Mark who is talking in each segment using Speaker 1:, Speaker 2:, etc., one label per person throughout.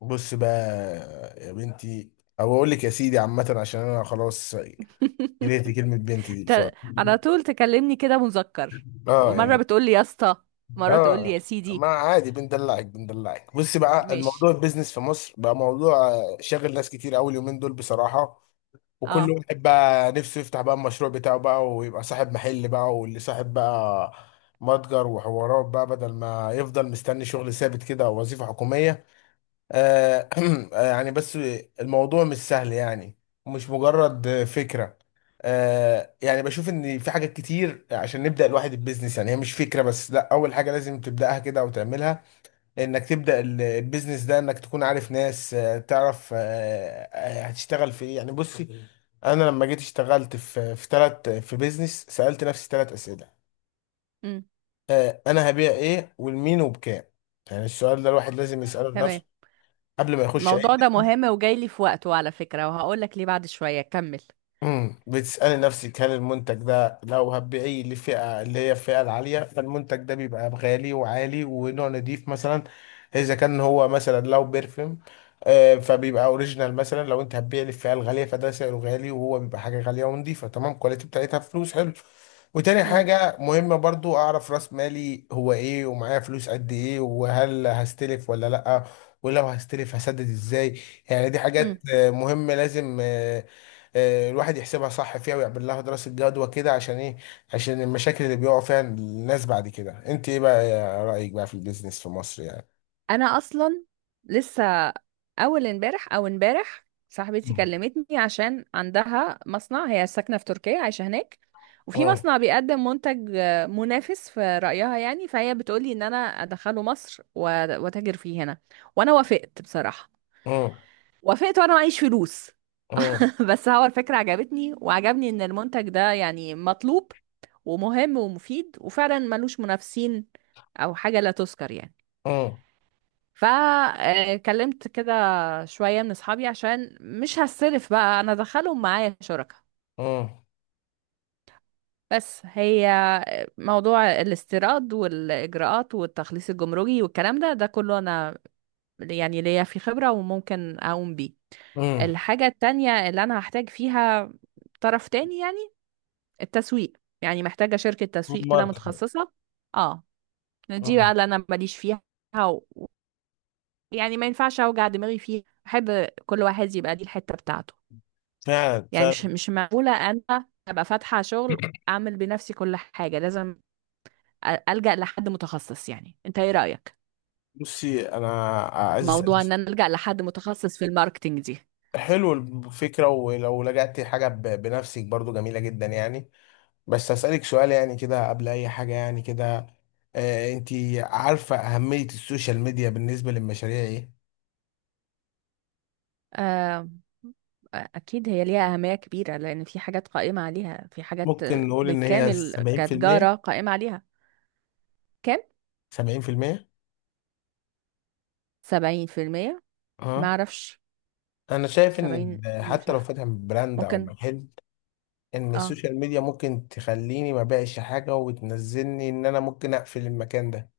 Speaker 1: بص بقى يا بنتي، او اقول لك يا سيدي عامه، عشان انا خلاص جريت كلمه بنتي دي
Speaker 2: ت-
Speaker 1: بسرعه.
Speaker 2: على طول تكلمني كده مذكر،
Speaker 1: اه،
Speaker 2: مرة
Speaker 1: يعني
Speaker 2: بتقولي يا اسطى، مرة تقولي
Speaker 1: اه
Speaker 2: يا
Speaker 1: ما
Speaker 2: سيدي.
Speaker 1: عادي بندلعك بندلعك. بص بقى، الموضوع
Speaker 2: ماشي.
Speaker 1: البيزنس في مصر بقى موضوع شاغل ناس كتير قوي اليومين دول، بصراحه. وكل
Speaker 2: اه.
Speaker 1: واحد بقى نفسه يفتح بقى المشروع بتاعه بقى، ويبقى صاحب محل بقى، واللي صاحب بقى متجر وحوارات بقى، بدل ما يفضل مستني شغل ثابت كده او وظيفه حكوميه. آه، يعني بس الموضوع مش سهل يعني، مش مجرد فكرة. يعني بشوف ان في حاجات كتير عشان نبدأ الواحد البيزنس، يعني هي مش فكرة بس، لا اول حاجة لازم تبدأها كده او تعملها. انك تبدأ البيزنس ده، انك تكون عارف ناس، تعرف، هتشتغل في ايه يعني. بصي، انا لما جيت اشتغلت في بيزنس، سألت نفسي ثلاث أسئلة.
Speaker 2: امم.
Speaker 1: انا هبيع ايه، ولمين، وبكام. يعني السؤال ده الواحد لازم يسأله
Speaker 2: تمام.
Speaker 1: لنفسه قبل ما يخش.
Speaker 2: الموضوع ده مهم وجاي لي في وقته على فكرة، وهقول لك ليه بعد شوية. كمل.
Speaker 1: بتسألي نفسك، هل المنتج ده لو هتبيعيه لفئة اللي هي الفئة العالية، فالمنتج ده بيبقى غالي وعالي ونوع نضيف مثلا. إذا كان هو مثلا لو بيرفيوم، فبيبقى اوريجينال. مثلا لو انت هتبيع للفئة الغالية فده سعره غالي، وهو بيبقى حاجة غالية ونضيفة. تمام، كواليتي بتاعتها، فلوس حلو. وتاني حاجة مهمة برضو، أعرف راس مالي هو إيه، ومعايا فلوس قد إيه، وهل هستلف ولا لأ. ولو هستلف هسدد إزاي؟ يعني دي حاجات
Speaker 2: امم.
Speaker 1: مهمة، لازم الواحد يحسبها صح فيها، ويعمل لها دراسة جدوى كده. عشان ايه؟ عشان المشاكل اللي بيقعوا فيها الناس بعد كده. انت ايه بقى يا رأيك بقى في البيزنس في مصر يعني؟
Speaker 2: انا اصلا لسه اول امبارح او امبارح صاحبتي
Speaker 1: مم.
Speaker 2: كلمتني عشان عندها مصنع، هي ساكنه في تركيا عايشه هناك، وفي
Speaker 1: امم.
Speaker 2: مصنع بيقدم منتج منافس في رايها يعني. فهي بتقولي ان انا ادخله مصر واتاجر فيه هنا، وانا وافقت بصراحه.
Speaker 1: امم.
Speaker 2: وافقت وانا معيش فلوس.
Speaker 1: امم.
Speaker 2: بس هو الفكره عجبتني، وعجبني ان المنتج ده يعني مطلوب ومهم ومفيد، وفعلا ملوش منافسين او حاجه لا تذكر يعني.
Speaker 1: امم.
Speaker 2: فكلمت كده شوية من اصحابي عشان مش هصرف بقى، انا ادخلهم معايا شركة.
Speaker 1: امم.
Speaker 2: بس هي موضوع الاستيراد والاجراءات والتخليص الجمركي والكلام ده، ده كله انا يعني ليا في خبرة وممكن اقوم بيه.
Speaker 1: امم.
Speaker 2: الحاجة التانية اللي انا هحتاج فيها طرف تاني يعني التسويق، يعني محتاجة شركة تسويق كده
Speaker 1: ماركتنج.
Speaker 2: متخصصة. اه. دي
Speaker 1: امم.
Speaker 2: بقى اللي انا ماليش فيها، يعني ما ينفعش اوجع دماغي فيه. احب كل واحد يبقى دي الحتة بتاعته.
Speaker 1: فعلا
Speaker 2: يعني مش
Speaker 1: فعلا.
Speaker 2: مش معقولة انا ابقى فاتحة شغل اعمل بنفسي كل حاجة. لازم الجأ لحد متخصص. يعني انت ايه رأيك
Speaker 1: بصي انا عايز.
Speaker 2: موضوع ان انا الجأ لحد متخصص في الماركتينج دي؟
Speaker 1: حلو الفكره. ولو لجأت حاجه بنفسك برضو جميله جدا يعني. بس هسألك سؤال يعني كده قبل اي حاجه يعني كده. آه، انت عارفه اهميه السوشيال ميديا بالنسبه للمشاريع ايه؟
Speaker 2: آه، أكيد هي ليها أهمية كبيرة، لأن في حاجات قائمة عليها، في حاجات
Speaker 1: ممكن نقول ان هي
Speaker 2: بالكامل
Speaker 1: 70%؟
Speaker 2: كتجارة قائمة عليها. كام؟
Speaker 1: 70%.
Speaker 2: سبعين في المية؟
Speaker 1: اه،
Speaker 2: معرفش.
Speaker 1: انا شايف ان
Speaker 2: سبعين مش
Speaker 1: حتى لو
Speaker 2: عارفة.
Speaker 1: فاتح براند او
Speaker 2: ممكن.
Speaker 1: محل، ان
Speaker 2: اه.
Speaker 1: السوشيال ميديا ممكن تخليني ما بقاش حاجه، وتنزلني ان انا ممكن اقفل المكان ده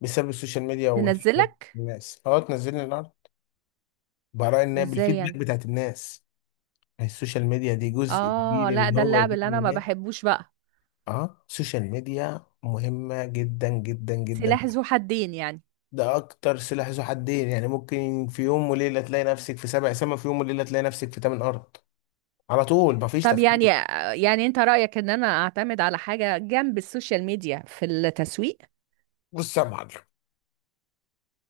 Speaker 1: بسبب السوشيال ميديا والفيدباك.
Speaker 2: تنزلك
Speaker 1: الناس اه تنزلني الارض. برأي ان هي
Speaker 2: ازاي
Speaker 1: بالفيدباك
Speaker 2: يعني؟
Speaker 1: بتاعت الناس، السوشيال ميديا دي جزء
Speaker 2: اه
Speaker 1: كبير
Speaker 2: لا،
Speaker 1: ان
Speaker 2: ده
Speaker 1: هو
Speaker 2: اللعب
Speaker 1: يجيب
Speaker 2: اللي
Speaker 1: لي
Speaker 2: انا ما
Speaker 1: ناس.
Speaker 2: بحبوش بقى.
Speaker 1: اه، السوشيال ميديا مهمه جدا جدا جدا.
Speaker 2: سلاح ذو حدين يعني.
Speaker 1: ده اكتر سلاح ذو حدين يعني. ممكن في يوم وليله تلاقي نفسك في سبع سما، في يوم وليله تلاقي نفسك في تمن ارض على طول، مفيش
Speaker 2: طب يعني،
Speaker 1: تفكير.
Speaker 2: يعني انت رأيك ان انا اعتمد على حاجة جنب السوشيال ميديا في التسويق؟
Speaker 1: بص يا معلم،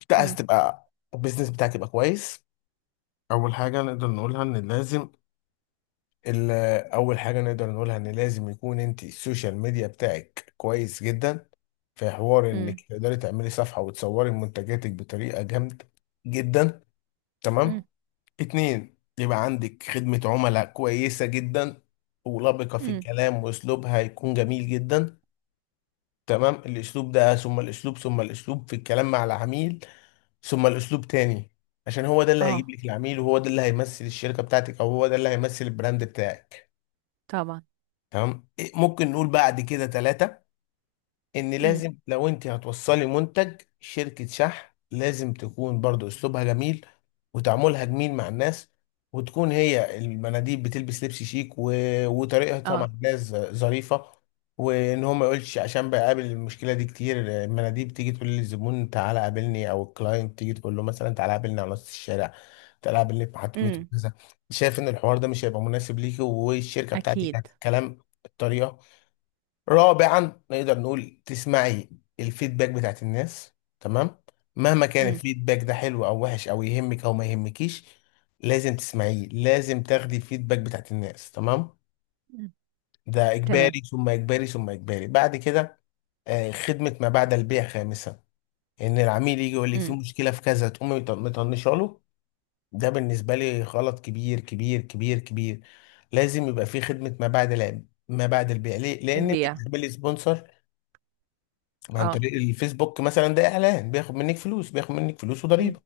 Speaker 1: انت عايز
Speaker 2: امم.
Speaker 1: تبقى البيزنس بتاعك يبقى كويس. اول حاجه نقدر نقولها ان لازم ال- اول حاجه نقدر نقولها ان لازم يكون انت السوشيال ميديا بتاعك كويس جدا. في حوار
Speaker 2: امم.
Speaker 1: انك تقدري تعملي صفحه، وتصوري منتجاتك بطريقه جامده جدا. تمام.
Speaker 2: امم.
Speaker 1: اتنين، يبقى عندك خدمة عملاء كويسة جدا ولبقة في
Speaker 2: امم.
Speaker 1: الكلام، واسلوبها يكون جميل جدا. تمام، الاسلوب ده، ثم الاسلوب، ثم الاسلوب في الكلام مع العميل، ثم الاسلوب تاني. عشان هو ده اللي هيجيب
Speaker 2: اه
Speaker 1: لك العميل، وهو ده اللي هيمثل الشركة بتاعتك، او هو ده اللي هيمثل البراند بتاعك.
Speaker 2: طبعا.
Speaker 1: تمام. ممكن نقول بعد كده ثلاثة، ان
Speaker 2: امم.
Speaker 1: لازم لو انت هتوصلي منتج شركة شحن، لازم تكون برضو اسلوبها جميل، وتعاملها جميل مع الناس. وتكون هي المناديب بتلبس لبس شيك، و... وطريقتها مع
Speaker 2: اه.
Speaker 1: الناس ظريفة. وان هو ما يقولش، عشان بقابل المشكلة دي كتير. المناديب تيجي تقول للزبون تعالى قابلني، او الكلاينت تيجي تقول له مثلا تعالى قابلني على نص الشارع، تعالى قابلني في محطة مترو
Speaker 2: امم.
Speaker 1: كذا. شايف ان الحوار ده مش هيبقى مناسب ليكي، والشركة بتاعتك
Speaker 2: اكيد.
Speaker 1: هتتكلم الطريقة. رابعا، نقدر نقول تسمعي الفيدباك بتاعت الناس. تمام، مهما كان
Speaker 2: امم.
Speaker 1: الفيدباك ده حلو او وحش، او يهمك او ما يهمكيش، لازم تسمعيه. لازم تاخدي الفيدباك بتاعت الناس، تمام. ده
Speaker 2: تمام.
Speaker 1: اجباري ثم اجباري ثم اجباري بعد كده. خدمة ما بعد البيع خامسا. ان العميل يجي يقول لك في
Speaker 2: امم
Speaker 1: مشكلة في كذا، تقومي مطنشه له. ده بالنسبة لي غلط كبير كبير كبير كبير. لازم يبقى في خدمة ما بعد ما بعد البيع. ليه؟ لأن أنت
Speaker 2: البيع.
Speaker 1: بتعملي سبونسر عن
Speaker 2: اه.
Speaker 1: طريق الفيسبوك مثلا. ده اعلان بياخد منك فلوس، بياخد منك فلوس وضريبه.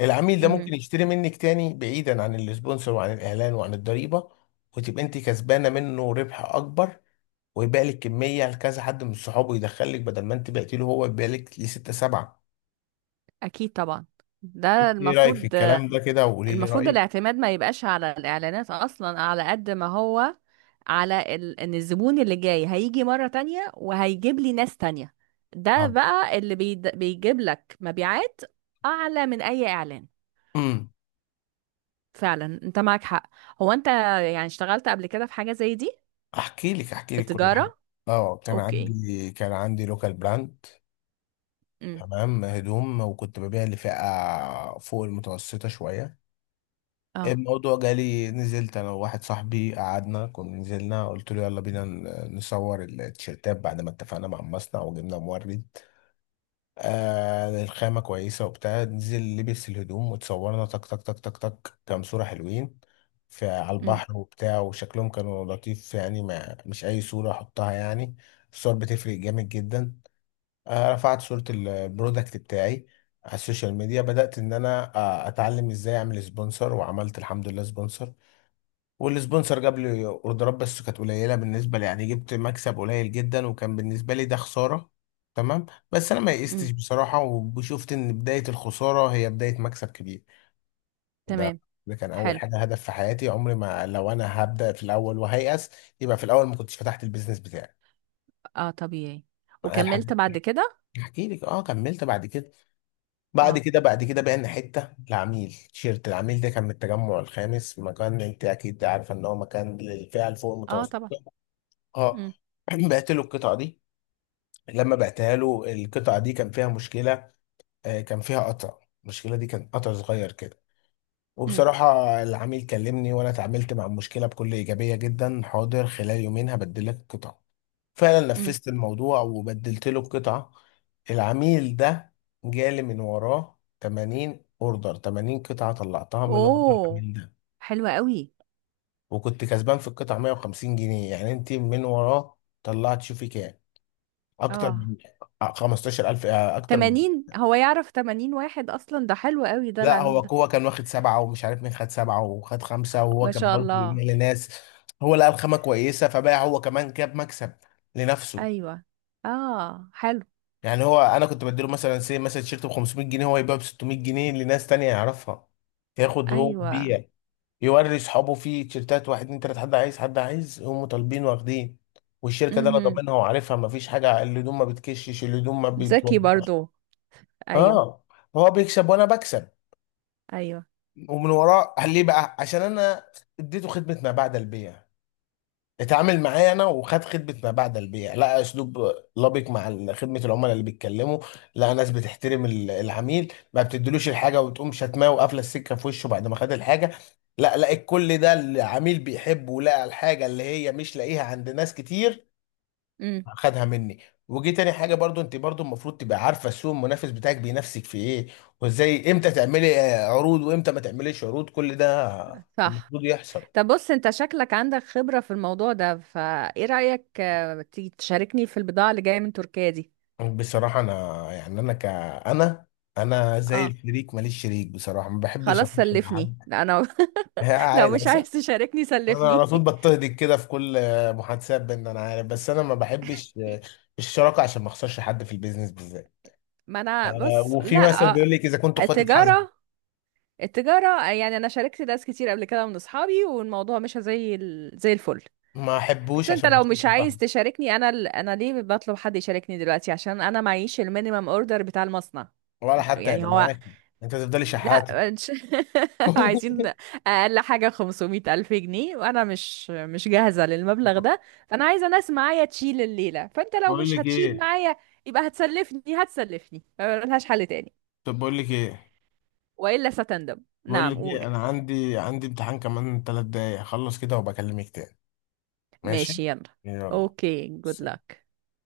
Speaker 1: العميل ده
Speaker 2: امم.
Speaker 1: ممكن يشتري منك تاني بعيدا عن السبونسر وعن الاعلان وعن الضريبه، وتبقى انت كسبانه منه ربح اكبر. ويبقى لك كميه، لكذا حد من صحابه يدخلك، بدل ما انت بعتي له، هو يبقى لك لسته سبعه.
Speaker 2: اكيد طبعا، ده
Speaker 1: انت ايه رايك في
Speaker 2: المفروض.
Speaker 1: الكلام ده كده؟ وقولي لي
Speaker 2: المفروض
Speaker 1: رايك.
Speaker 2: الاعتماد ما يبقاش على الإعلانات أصلا، على قد ما هو على إن الزبون اللي جاي هيجي مرة تانية وهيجيب لي ناس تانية. ده
Speaker 1: اه.
Speaker 2: بقى اللي بيجيب لك مبيعات أعلى من أي إعلان.
Speaker 1: امم.
Speaker 2: فعلا أنت معك حق. هو أنت يعني اشتغلت قبل كده في حاجة زي دي؟
Speaker 1: احكي لك كل حاجه.
Speaker 2: بالتجارة.
Speaker 1: اه، كان
Speaker 2: أوكي.
Speaker 1: عندي كان عندي لوكال براند.
Speaker 2: امم.
Speaker 1: تمام، هدوم. وكنت ببيع لفئه فوق المتوسطه شويه.
Speaker 2: اه.
Speaker 1: الموضوع جالي، نزلت انا وواحد صاحبي، قعدنا، كنا نزلنا قلت له يلا بينا نصور التيشيرتات بعد ما اتفقنا مع المصنع وجبنا مورد. الخامة كويسة وبتاع. نزل لبس الهدوم وتصورنا تك تك تك تك تك، كام صورة حلوين في على
Speaker 2: امم.
Speaker 1: البحر وبتاع. وشكلهم كانوا لطيف يعني، ما مش أي صورة أحطها يعني. الصور بتفرق جامد جدا. رفعت صورة البرودكت بتاعي على السوشيال ميديا. بدأت إن أنا أتعلم إزاي أعمل سبونسر، وعملت الحمد لله سبونسر. والسبونسر جاب لي اوردرات، بس كانت قليله بالنسبه لي، يعني جبت مكسب قليل جدا، وكان بالنسبه لي ده خساره. تمام، بس انا ما يئستش
Speaker 2: امم.
Speaker 1: بصراحه، وشفت ان بدايه الخساره هي بدايه مكسب كبير. ده
Speaker 2: تمام.
Speaker 1: ده كان اول
Speaker 2: حلو.
Speaker 1: حاجه، هدف في حياتي. عمري ما، لو انا هبدا في الاول وهيأس، يبقى في الاول ما كنتش فتحت البيزنس بتاعي
Speaker 2: اه طبيعي.
Speaker 1: معايا
Speaker 2: وكملت
Speaker 1: لحد.
Speaker 2: بعد كده.
Speaker 1: احكي لك؟ اه، كملت بعد كده. بعد
Speaker 2: اه.
Speaker 1: كده بعد كده بقينا حته. العميل ده كان من التجمع الخامس، مكان انت اكيد عارفه ان هو مكان للفئه اللي فوق
Speaker 2: اه
Speaker 1: المتوسطه.
Speaker 2: طبعا.
Speaker 1: اه.
Speaker 2: امم.
Speaker 1: بعت له القطعه دي. لما بعتها له القطعه دي كان فيها مشكله. كان فيها قطع، المشكله دي كان قطع صغير كده،
Speaker 2: امم.
Speaker 1: وبصراحه. العميل كلمني، وانا اتعاملت مع المشكله بكل ايجابيه جدا. حاضر، خلال يومين هبدل لك القطعه. فعلا
Speaker 2: امم.
Speaker 1: نفذت الموضوع وبدلت له القطعه. العميل ده جالي من وراه 80 اوردر، 80 قطعه طلعتها من ورا
Speaker 2: اوه.
Speaker 1: العميل ده.
Speaker 2: حلوة قوي.
Speaker 1: وكنت كسبان في القطعه 150 جنيه. يعني انت من وراه طلعت شوفي كام؟ اكتر
Speaker 2: اه.
Speaker 1: من 15000. آه، اكتر من
Speaker 2: 80، هو يعرف 80 واحد اصلا؟ ده حلو قوي ده
Speaker 1: لا، هو
Speaker 2: العميل ده.
Speaker 1: هو كان واخد سبعه، ومش عارف مين خد سبعه وخد خمسه، وهو
Speaker 2: ما
Speaker 1: كان
Speaker 2: شاء
Speaker 1: برضه بيبيع
Speaker 2: الله.
Speaker 1: لناس. هو لقى الخامه كويسه، فباع هو كمان، جاب مكسب لنفسه.
Speaker 2: ايوه. اه حلو.
Speaker 1: يعني هو انا كنت بديله مثلا، سي مثلا تيشيرت ب 500 جنيه، هو يبيعه ب 600 جنيه لناس تانية يعرفها. ياخد هو
Speaker 2: ايوه.
Speaker 1: يبيع. يوري اصحابه فيه تيشيرتات، واحد اتنين تلاته، حد عايز، هم طالبين واخدين. والشركه دي انا
Speaker 2: امم.
Speaker 1: ضامنها وعارفها، مفيش حاجه. الهدوم ما بتكشش، الهدوم ما
Speaker 2: ذكي
Speaker 1: بتوضحش.
Speaker 2: برضو. ايوه.
Speaker 1: اه، هو بيكسب وانا بكسب،
Speaker 2: ايوه.
Speaker 1: ومن وراه. قال ليه بقى؟ عشان انا اديته خدمه ما بعد البيع. اتعامل معايا انا، وخد خدمه ما بعد البيع، لقى اسلوب لبق مع خدمه العملاء اللي بيتكلموا، لقى ناس بتحترم العميل، ما بتديلوش الحاجه وتقوم شتماه وقافله السكه في وشه بعد ما خد الحاجه. لا، لقى كل ده العميل بيحبه، ولقى الحاجه اللي هي مش لاقيها عند ناس كتير.
Speaker 2: امم.
Speaker 1: خدها مني. وجي تاني حاجه برضو. انت برضو المفروض تبقى عارفه السوق المنافس بتاعك بينافسك في ايه، وازاي. امتى تعملي عروض، وامتى ما تعمليش عروض، كل ده
Speaker 2: صح.
Speaker 1: المفروض يحصل.
Speaker 2: طب بص، انت شكلك عندك خبرة في الموضوع ده، فايه رأيك تيجي تشاركني في البضاعة اللي جاية من تركيا دي؟
Speaker 1: بصراحه انا، يعني انا ك انا انا زي
Speaker 2: اه
Speaker 1: الشريك، ماليش شريك بصراحه. ما بحبش
Speaker 2: خلاص
Speaker 1: اخش مع
Speaker 2: سلفني.
Speaker 1: حد.
Speaker 2: لا انا لو
Speaker 1: عادي.
Speaker 2: مش عايز تشاركني
Speaker 1: انا على
Speaker 2: سلفني.
Speaker 1: طول بضطهدك كده في كل محادثات، بان انا عارف. بس انا ما بحبش الشراكه عشان ما اخسرش حد في البيزنس بالذات.
Speaker 2: ما انا بص،
Speaker 1: وفي
Speaker 2: لا
Speaker 1: مثل بيقول لك اذا كنتوا اخوات اتحاسبوا،
Speaker 2: التجارة التجارة يعني أنا شاركت ناس كتير قبل كده من أصحابي، والموضوع مش زي زي الفل.
Speaker 1: ما
Speaker 2: بس
Speaker 1: احبوش
Speaker 2: أنت
Speaker 1: عشان ما
Speaker 2: لو مش
Speaker 1: اخسرش
Speaker 2: عايز
Speaker 1: صاحبي،
Speaker 2: تشاركني، أنا أنا ليه بطلب حد يشاركني دلوقتي؟ عشان أنا معيش المينيمم أوردر بتاع المصنع.
Speaker 1: ولا حتى
Speaker 2: يعني
Speaker 1: هيبقى
Speaker 2: هو
Speaker 1: معاكي انت تفضلي
Speaker 2: لا،
Speaker 1: شحاتة.
Speaker 2: مش- عايزين أقل حاجة 500 ألف جنيه، وأنا مش جاهزة للمبلغ ده. فأنا عايزة ناس معايا تشيل الليلة، فأنت لو
Speaker 1: بقول
Speaker 2: مش
Speaker 1: لك
Speaker 2: هتشيل
Speaker 1: ايه
Speaker 2: معايا يبقى هتسلفني. هتسلفني ملهاش حل تاني،
Speaker 1: طب بقول لك ايه
Speaker 2: وإلا ستندم.
Speaker 1: بقول لك
Speaker 2: نعم
Speaker 1: ايه
Speaker 2: قول.
Speaker 1: انا عندي امتحان كمان 3 دقايق، اخلص كده وبكلمك تاني. ماشي،
Speaker 2: ماشي. يلا.
Speaker 1: يلا.
Speaker 2: اوكي جود
Speaker 1: سلام.
Speaker 2: لك.